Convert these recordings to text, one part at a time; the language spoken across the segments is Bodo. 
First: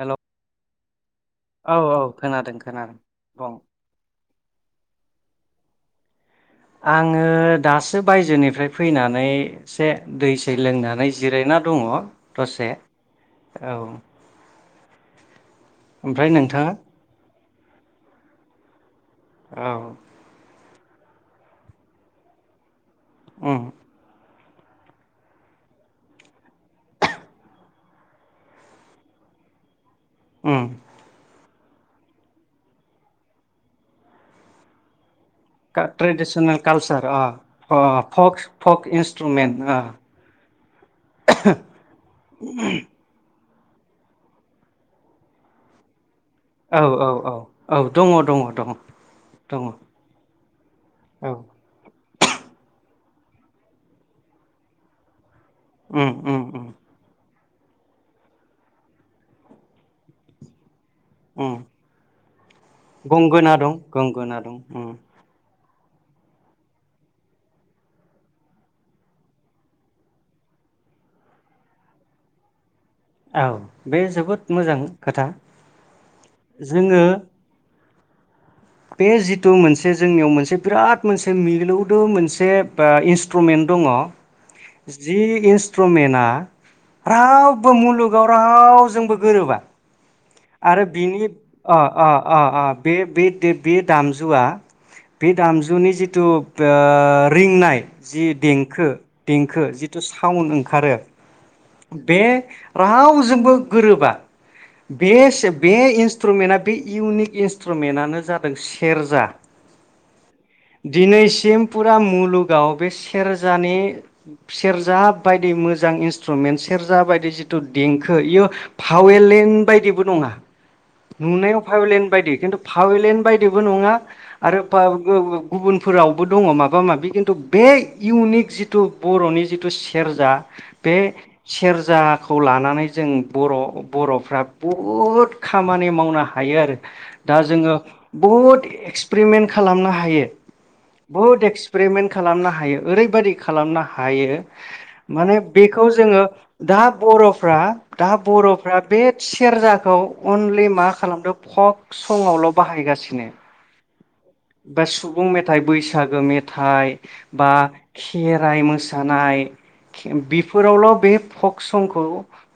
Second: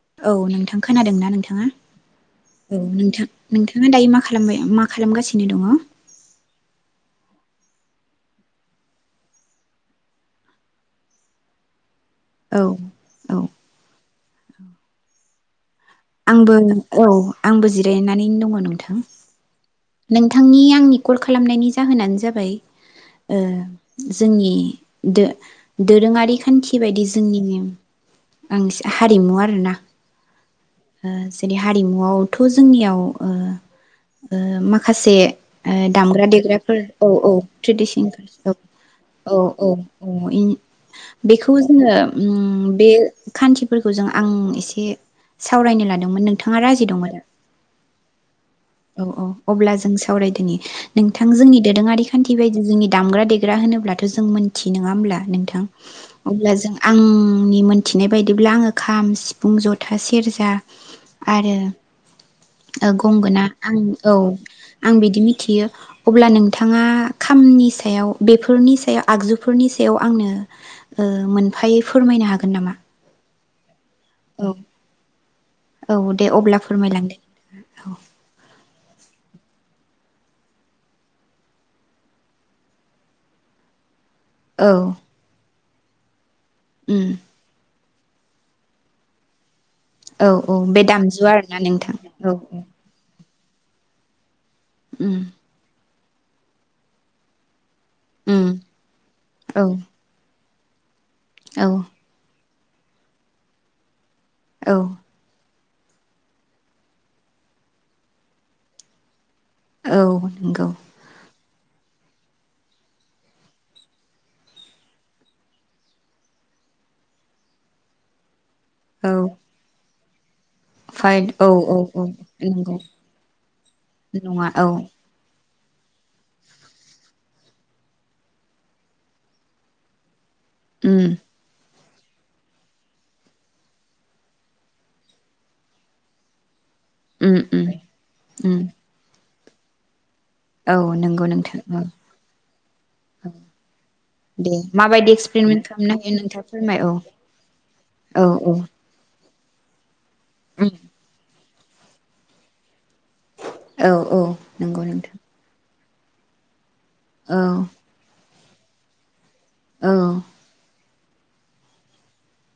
हेलौ औ नोंथां खोनादोंना नोंथाङा? औ औ खोनादों औ खोनादों नोंथां बुं नोंथाङा दायो मा खालामबाय मा खालामगासिनो दङ? आङो दासो बायजोनिफ्राय फैनानै से दैसै लोंनानै जिरायना दङ औ दसे। औ ओमफ्राय आंबो नोंथाङा औ आंबो जिरायनानै दङ नोंथां। औ नोंथांनि आंनि कल खालामनायनि जाहोनानो जाबाय ओ उम जोंनि दो-दोरोङारि खान्थि बायदि जोंनिनो ओं हारिमु आरोना उम ओ जेरै हारिमुआवथ' जोंनियाव ओ मा खासे ओ दामग्रा ट्रेडिसनेल देग्राफोर कालसार औ अ औ अ फक ट्रेडिसनफोर फक औ इन्सट्रुमेन्ट औ औ औ बेखौ जोङो बे खान्थिफोरखौ जों आं एसे सावरायनो लादोंमोन नों औ औ औ औ दङ दङ औ औ दङ अब्ला जों सावराय बायथानि नोंथां औ जोंनि दोरोङारि खान्थि बायदि जोंनि दामग्रा देग्रा होनोब्लाथ' जों मोनथियै नङा होमब्ला नों थां उम उम अब्ला उम जों आं आंनि मोनथिनाय बायदिब्ला आङो खाम, सिफुं, जथा, सेरजा उम आरो गंगोना दं आं औ गंगोना दं उम आं बिदि मिथियो अब्ला नोंथाङा खामनि सायाव बेफोरनि सायाव आगजुफोरनि सायाव आंनो ओ मोनफायै फोरमायनो हागोन नामा? औ बे जोबोद औ मोजां खोथा औ दे अब्ला जोङो फोरमायलांदो। औ बे जिथु मोनसे जोंनियाव मोनसे बिराद मोनसे मिलौदो मोनसे इन्सट्रुमेन्ट दङ औ औ जि इस प्रमेना उम रावबो मुलुग गाव राव जोंबो गोरोबा औ औ बे आरो दामजु बिनि आरोना आ नोंथां आ औ आ बे बे ए बे दामजुआ उम बे दामजुनि जि थु बा ओ रिंनाय जि उम देंखो देंखो औ जिथु साउड ओं खारो औ बे रावजोंबो गोरोबा औ बे से बे इन्सट्रुमेन्टआ बे इउनिक इन्सट्रुमेन्टानो जादों सेरजा। औ नंगौ। पुरा मुलुगाव बे सेरजानि सेरजा बायदि मोजां इन्स ट्रुमेन्ट सेरजा बायदि जिथु देंखो इयो औ पावेलेण्ड बायदि नङा फाइन औ नुनायाव औ औ पावेलेण्ड बायदि खिन्थु नंगौ पावेलेण्ड बायदिबो नङा आरो पा ओ गोओ गुबुनफोरावबो दङ माबा माबि खिन्थु बे इउनिक जिथु बर'नि जिथु सेरजा बे उम सेर जाखौ लानानै जों बर' बर'फ्रा बहुद खामानि मावनो हायो आरो। उम दा उम जोङो उम बहुद एक्सपिरिमेन्ट खालामनो हायो। औ नंगौ बहुद नोंथां औ एक्सपेरिमेन्ट खालामनो हायो ओरैबायदि खालामनो हायो दे माबायदि माने एक्सपेरिमेन्ट बेखौ खालामनो हायो जोङो नोंथाङा फोरमाय दा औ बर'फ्रा दा औ औ बर'फ्रा बे सेरजाखौ अनलि उम मा खालामदों फक संआवल' बाहायगासिनो। औ औ नंगौ बा नोंथां सुबुं मेथाइ बैस बैसागो मेथाइ औ बा खे राइ मोसानाय औ खे बेफोरावल' बे फक संखौ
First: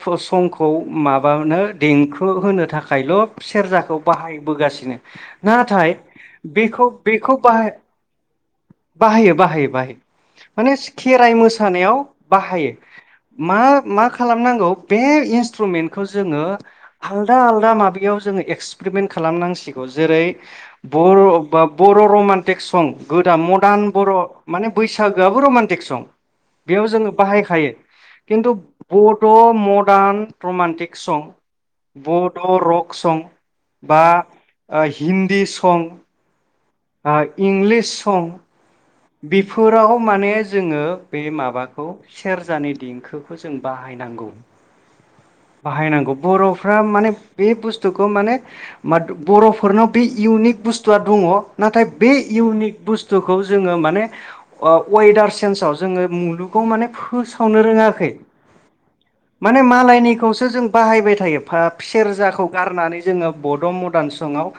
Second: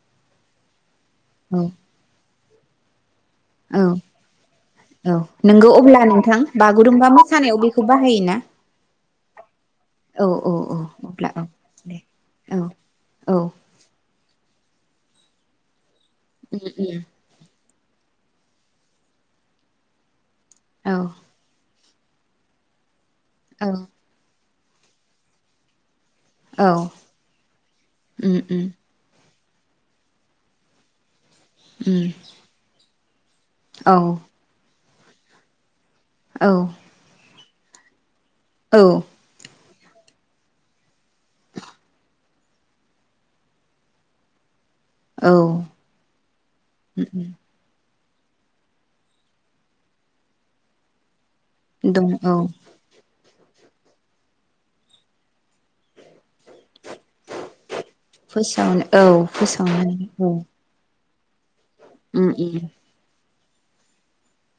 फ संखौ माबानो औ देंख हो होनो थाखायल' औ सेरजाखौ बाहायबोगासिनो औ नोंगौ नाथाय अब्ला नोंथां बेखौ बागुरुम्बा बेखौ मोसानायाव बाह बेखौ बाहायोना बाहायो बाहायो बाहायो औ माने औ अब्ला खेराइ औ मोसानायाव दे औ बाहायो औ मा मा खालाम खालामनांगौ बे इन्सट्रुमेन्टखौ खौ जोङो उम उम आलदा आलदा बेयाव जोङो एक्सपेरमेन्ट खालामनांसिगौ जेरै औ बर' बर' रमान्टिक सं गोदान औ मदार्न बर' माने बैसागोआबो रमान्टिक सं बेयाव औ जोङो बाहायखायो उम खिन्थु उम भट मदार्न रमान्टिक सं उम बड' रक सं औ बा हिन्दी सं औ इंलिस सं औ फोराव माने जोङो बे माबाखौ सेरजानि देंखोखौ जों बाहायनांगौ। औ उम बाहायनांगौ बर'फ्रा माने उम बे बुस्थु स्थुखौ माने बर'फोरनाव बे इउनिक बुस्थुआ दङ नाथाय दं बे औ इउनिक बुस्थुखौ जोङो माने अवेदार सेन्ज आव जोङो मुलुग खौ माने फोसावनो रोङाखै फोसावनो औ मने फोसावनानै औ मालायनिखौसो जों बाहायबाय था [unintelligible] उम सेरजाखौ उम गारनानै जोङो बड' मडान संआव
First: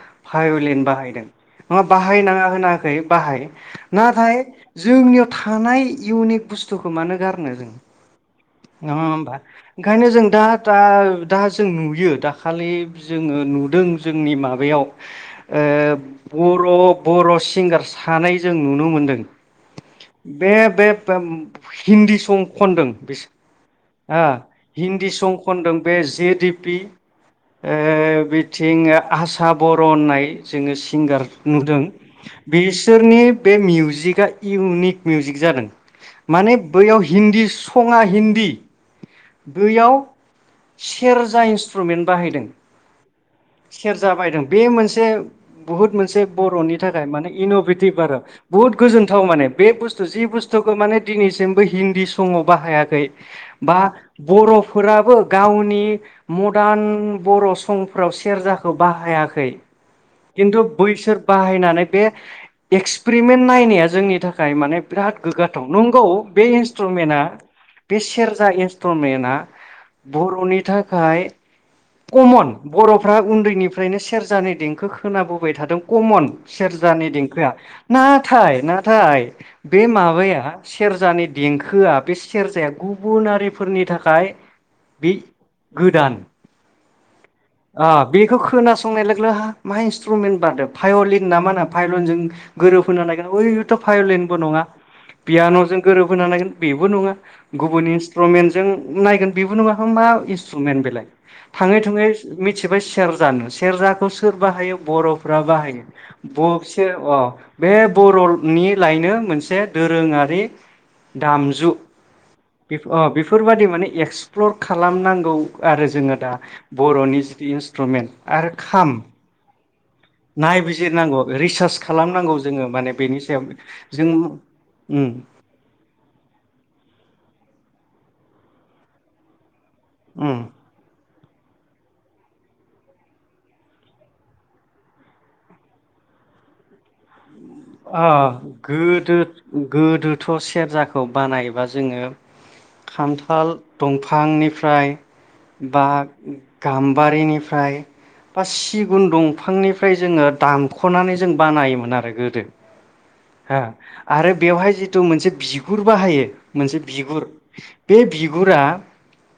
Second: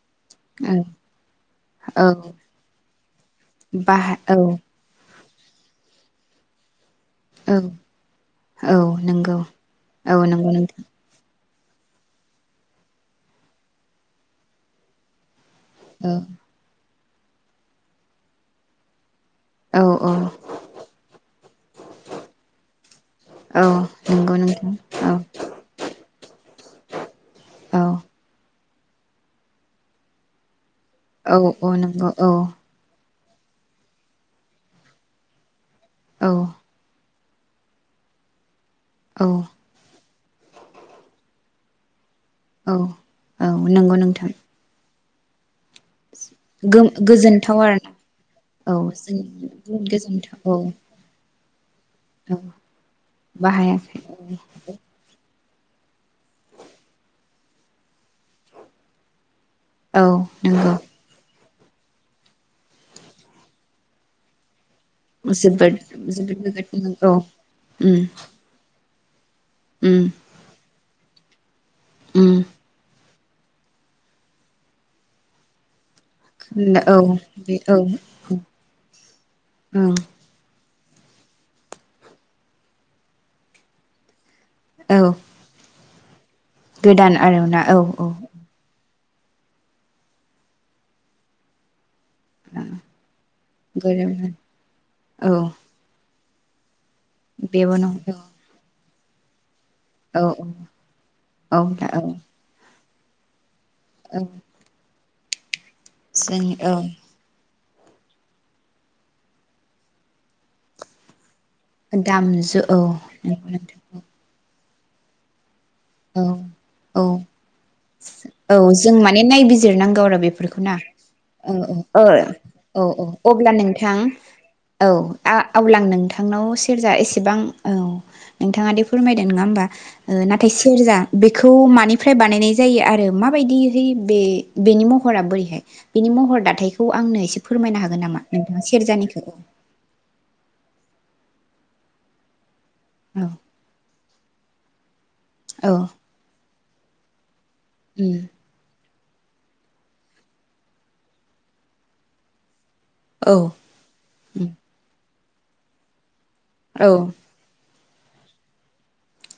औ भायलिन बाहायदों नङा औ बाहायनाङा होनाखै बाहाय बाहा औ नाथाय जोंनियाव थानाय इउनिक बुस्थु खो मानो औ गारनो जों औ नङा होमबा नंगौ ओंखायनो औ जों दा नंगौ दा नोंथां दा जों नुयो दाखालि जोङो नुदों जोंनि माबायाव ओ बर' बर' सिंगार सानै जों नुनो मोनदों। औ बे-बे हिन्दी सं खनदों बे औ ओ नंगौ हिन्दी नोंथां सं खनदों बे जे डि पि औ ओ बे थिंओ आसा बर' होननाय जोङो सिंगार औ औ नुदों नंगौ औ बिसोरनि बे मिउजिकआ इउनिक मिउजिक जादों। औ माने बैयाव हिन्दी सङा हिन्दी। औ बैयाव सेरजा इन्सट्रुमेन्ट बाहायदों औ औ नंगौ सेरजा नोंथां बायदों बे मोनसे बुहुत मोनसे बर'नि थाखाय माने इन'भेटिभ आरो। औ बुहुत गोजोन्थाव माने जोंनि बे बुहुत बुस्थु जि गोजोनथाव औ बुस्थुखौ माने दिनै निसिम हिन्दी औ सङाव बाहायाखै बा बाहायाखै बर'फोराबो गावनि मदार्न बर' संफ्राव सेरजाखौ बाहायाखै। औ खिन्थु नंगौ बैसोर बाहाय नानै बे एक्स पिरेमेन्ट नायनाया जोंनि थाखाय माने बिराद गोग्गाथाव जोबोद नंगौ जोबोद बे गोग्गाथाव औ इन्सट्रुमेन्टआ उम बे सेरजा इन स्थुमेना उम बर'नि था खाय कमन बर' फ्रा उन्दैनिफ्रायनो सेरजानि देंखो खोनाबोबाय थादों। कमन उम औ सेरजानि देंखोआ बे औ नाथाय नाथाय बे ओं माबाया सेरजानि देंखोआ बे सेरजाया गुबुनारिफोरनि थाखाय बे। औ गोदान। गोदान। आरोना औ आ बेखौ खोनास [unintelligible] जों गोरोब होनो नागिरनाय ओरैनोथ गोरोबनाय भायलिनबो नङा औ पियान'जों गोरोब। खोनानाय बे बो नङा बेबो गुबुन नंगौ इन्स्ट्रुमेन्टजों नायगोन बेबो नङा एमबा औ इन्स्ट्रुमेन्ट बेलाय औ थाङै दा औ थुङै मिथिबाय सेरजा सेरजाखौ औ सोर बाहायो बर 'फो फोर बाहाय जोंनि औ बबसे अ बे बर'नि लायनो मोनसे दोरोङारि दामजु दामजु औ बेफोर नंगौ बायदि माने नोंथां एक्सप्लर खालामनांगौ आरो जोङो औ दा औ बर'नि इन्सट्रुमेन्ट आरो औ खाम जों माने नायबि जिरनांगौ आरो बेफोरखौ न नायबिजिरनांगौ रिसार्च औ खालामनांगौ जोङो औ माने औ बेनि सायाव अब्ला नोंथां जों औ उम अब्ला आं नोंथांनाव सेरजा एसेबां औ नोंथाङादे फोरमायदो नङा होमबा उम नाथाय सेरजा बेखौ मानिफ्राय बानायनाय जायो आरो माबायदिहै बे बेनि महरा बोरैहाय बेनि महर दाथायखौ आंनो एसे फोरमायनो हागोन ओ नामा नोंथाङा गोदो सेरजानिखौ गोदोथ' सेरजाखो खौ बानायबा जोङो औ खान्थाल दंफांनि फ्राय औ बा गाम्बारिनि मफ्राय उम ब सि गुबुन दंफांनिफ्राय जोङो दामख'नानै जों बानायोमोन आरो गोदो औ हो आरो उम बेवहाय जिथु मोनसे बिगुर बाहायो मोनसे औ बिगुर बे बिगुरा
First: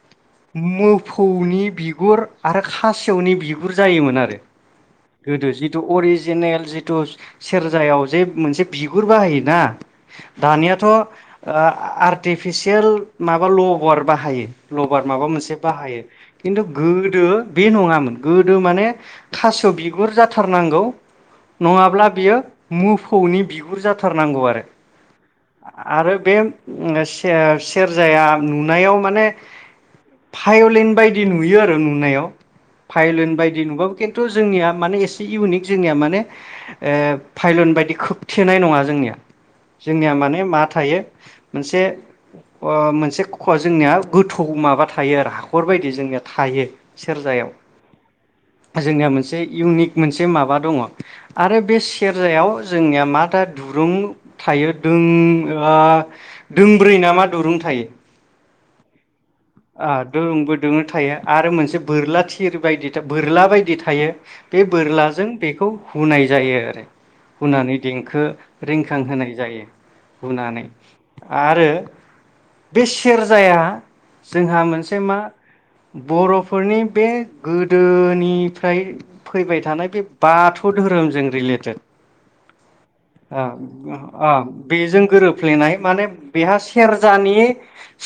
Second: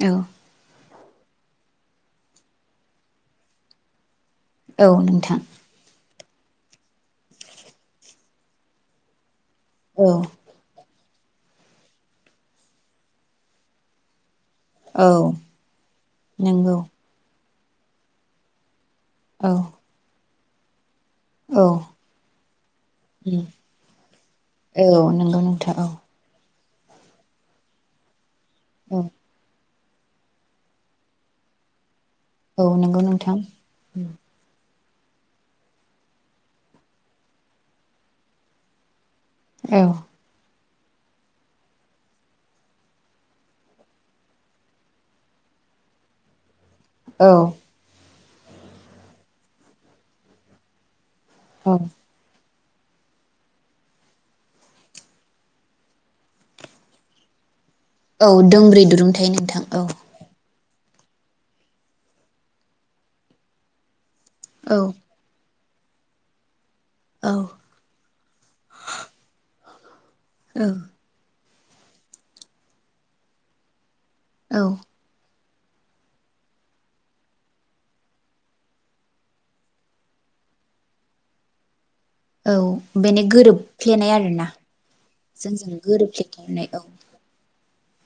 औ मो फौनि बिगुर आरो खासेवनि बिगुर जायोमोन आरो औ नोंथां गोदो जिथु अरिज जिनेल जिथु सेरजायाव जे मोनसे बिगुर बाहायो ना औ दानियाथ ओ आर्टिफिसियेल माबा लभार बाहायो लबार औ माबा मोनसे बाहायो खिन्थु नंगौ गोदो बे नङामोन गोदो माने औ थास' बिगुर जाथ थारनांगौ औ नङाब्ला बियो मोफौनि उम बिगुर जाथारनांगौ आरो औ नंगौ नोंथां औ आरो बे सेर-सेरजाया नुनाययाव औ माने पायलिन बायदि नुयो आरो नुनायाव औ नंगौ भायलिन नोंथां बायदि नुबाबो खिन्थु जोंनिया माने एसे इउनिक जोंनिया माने ओ भाइलिन बायदि खोबथेनाय नङा जोंनिया औ जोंनिया माने माथ थायो मोनसे अ मोनसे जोंनिया गोथौ माबा थायो आरो हाखर बायदि जोंनिया थायो औ सेरजायाव जोंनिया मोनसे इउनिक मोनसे माबा दङ आरो औ बे से सेरजायाव जोंनिया माथा दुरुं थायो दों ओ दोंब्रै ना मा दुरुं थायो औ दोंब्रै दुरुं थायोना? आ दोंबोद दोयों थायो आरो मोनसे बोरला थिर बायदि बोरला बायदि थायो बे औ बोरलाजों बेखौ हुनाय जायो आरो औ हुनानै देंखो रिंखां होनाय जायो हुनानै आरो बे सेरजाया औ जोंहा मोनसे मा बर'फोरनि बे गोदोनिफ्राय फैबाय थानाय बे बाथौ धोरोमजों रिलेटेड औ बेनो ओं गोरोबफ्लेनाय अ‌ आरोना बेजों जोंजों गोरोबफ्लेनाय माने बेहा गोरोबफ्लेथारनाय औ सेरजानि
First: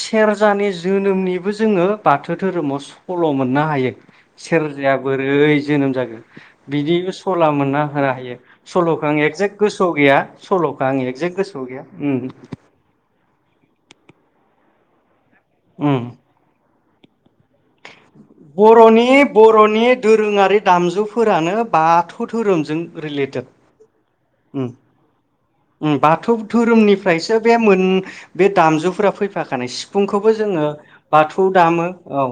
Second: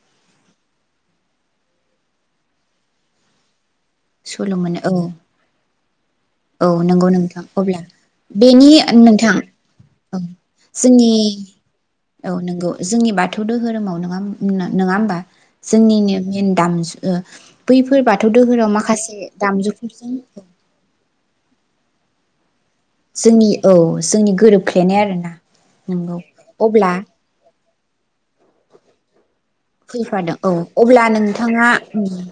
सेरजानि ज जोनोमनिबो जोङो बाथो धोरोमाव सल' मोननो हायो। सल' मोनो औ सेरजाया बोरै जोनोम जाग्रो औ बिदि नंगौ नोंथां सला मोनना अब्ला हारा-हायो बेनि सल'खो आं नोंथां एगजेक्ट गोसोआव गैया औ सल'खौ आं जोंनि एकजेक्ट गोसोआव गैया उम थौ दोहोरोमाव नोङा नोङा होमबा? उम जोंनिनो मेन दामजु ओ बैफोर बाथ बर'नि बर'नि दोरोंङारि दामजुफोरानो बाथौ धोरोम जोंनि औ जोंनि गोरोबफ्लेनाय आरोना उम नोंगौ बाथौ अब्ला धोरोमनिफ्रायसो बे मोन बे दामजुफोरा फैफि खाखानाय सिफुंखोबो फैफादों औ जोङो अब्ला बाथौ दामो औ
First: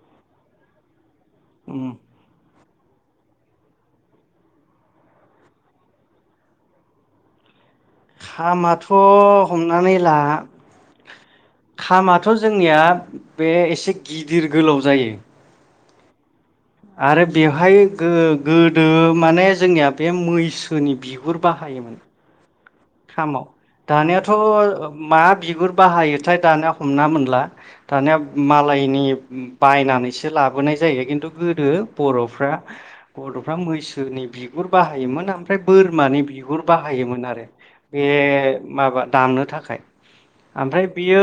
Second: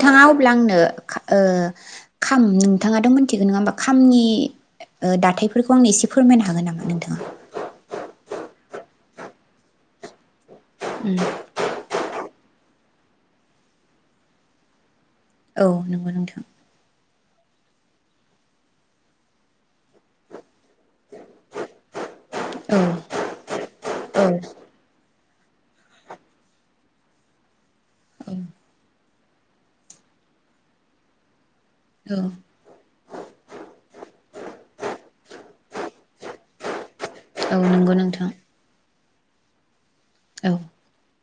थाङा अब्ला आंनो खा ओ उम खाम नोंथाङाथ' मिनथिगोन नङा होमबा खामनि दाथायफोरखौ ओ आंनो एसे फोरमायनो हागोन नामा नोंथाङा खामाथ' हमनानै ला उम खामाथ' जों निया बे एसे गिदिर गोलाव जायो। औ नोगो नोंथां आरो बेवहाय गो-गोदो माने जोंनिया बे मैसोनि बिगुर बाहायोमोन। औ खामाव औ दानिाथ' ओ मा बिगुर बाहायोथाय दानिया हमना मोनला दानिया औ मालायनि बायनानैसो लाबोनाय जायो किनतु गोदो औ बर'फ्रा बर'फ्रा मैसोनि बिगुर बाहायोमोन आं ओमफ्राय बोरमानि बिगुर बाहा बाहायोमोन आरो औ नंगौ बे नोंथां माबा दामनो थाखाय औ आमफ्राय बियो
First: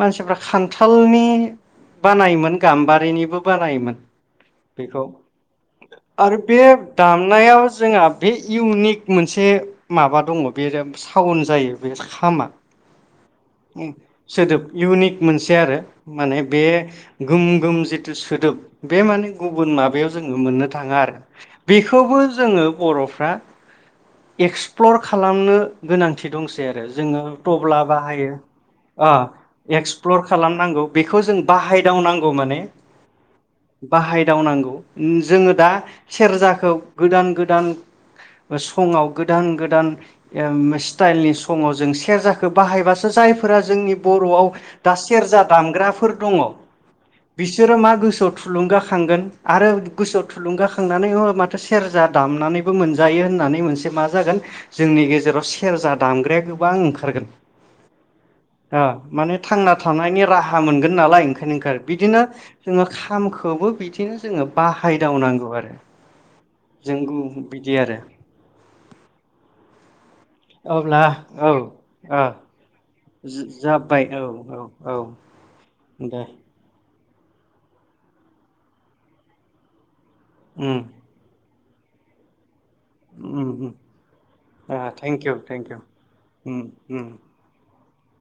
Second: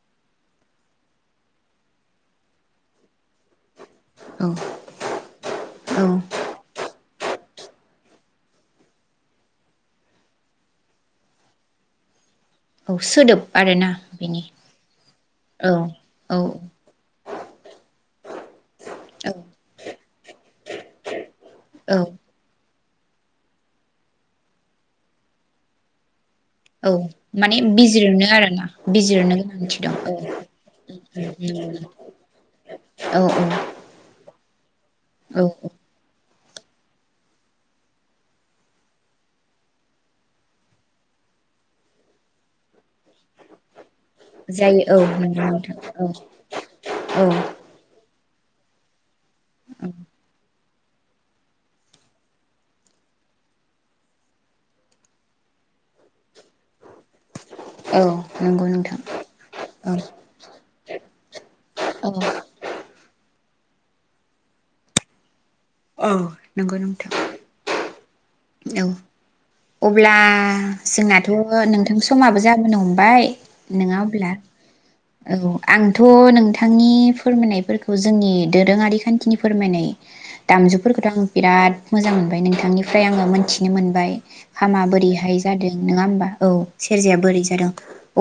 मानसिफ्रा खान्थालनि बानायोमोन गाम्बारिनिबो बानायोमोन औ बेखौ औ आरो बे दामनायाव जोंहा बे इउनिक मोनसे माबा दङ बेरेब सावन जायो बे खामा औ सोदोब आरोना उम बेनि सोदोब इउनिक मोनसे औ आरो माने औ बे गोम गोम जिथु सोदोब बे माने औ गुबुन माबायाव जोङो मोननो थाङा आरो औ बेखौबो जोङो बर'फ्रा एक्सप्लर खालामनो गोनां थि दंसै आरो औ जोङो माने थब्ला बिजिरनो बाहायो आरोना आ बिजिरनो गोनांथि दं औ एक्सप्लर खालामनांगौ बेखौ जों बाहायदावनांगौ माने औ बाहायदावनांगौ औ जोङो दा सेरजा औ गोदान गोदान संआव गोदान गोदान ओ स्टाइलनि संआव जों सेरजाखौ बाहायबासो जागोन फोरा जोंनि बर'आव जायो दा औ सेरजा नंगौ नोंथां औ दामग्राफोर दङ औ बिसोरो मा गोसोआव थुलुंगाखांगोन आरो गोसोआव थुलुंगा सोंनानै अ माथो सेरजा दामनानैबो मोनजायो होननानै मोनसे मा जागोन जोंनि गेजेराव सेरजा दामग्राया गोबां ओंखार खारगोन औ नंगौ आ नोंथां माने थांना थानायनि राहा मोनगोन नालाय ओंखायनो ओंखारो औ औ बिदिनो जोङो खाम खौबो बिदिनो जोङो बाहायदावनांगौ आरो औ नंगौ जों नोंथां बिदि आरो औ अब्ला अब्ला जोंनाथ' नोंथां औ समाबो जाबोनो हम बाय नङा जाबाय औ होनब्ला औ औ आंथ' दे नोंथांनि नि फोरमायनायफोरखौ जोंनि दोरोङारि खान्थिनि फोरमायनाय उम दामजुफोरखौथ' आं बिराद मोजां मोनबाय नोंथांनि फ्राय आङो उम मोनथिनो उम मोनबाय हामा थेंकिउ बोरैहाय जादों थेंकिउ नङा होमबा औ उम उम सेरजाया बोरै जादों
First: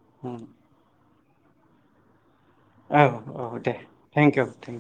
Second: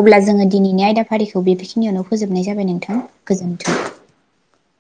अब्ला उम जोङो दिनैनि आयदाखौ फारिखौ बेखिनियावनो फोजोब नाय जाबाय नोंथां औ औ दे गोजोन्थों थेंकिउ थेंकिउ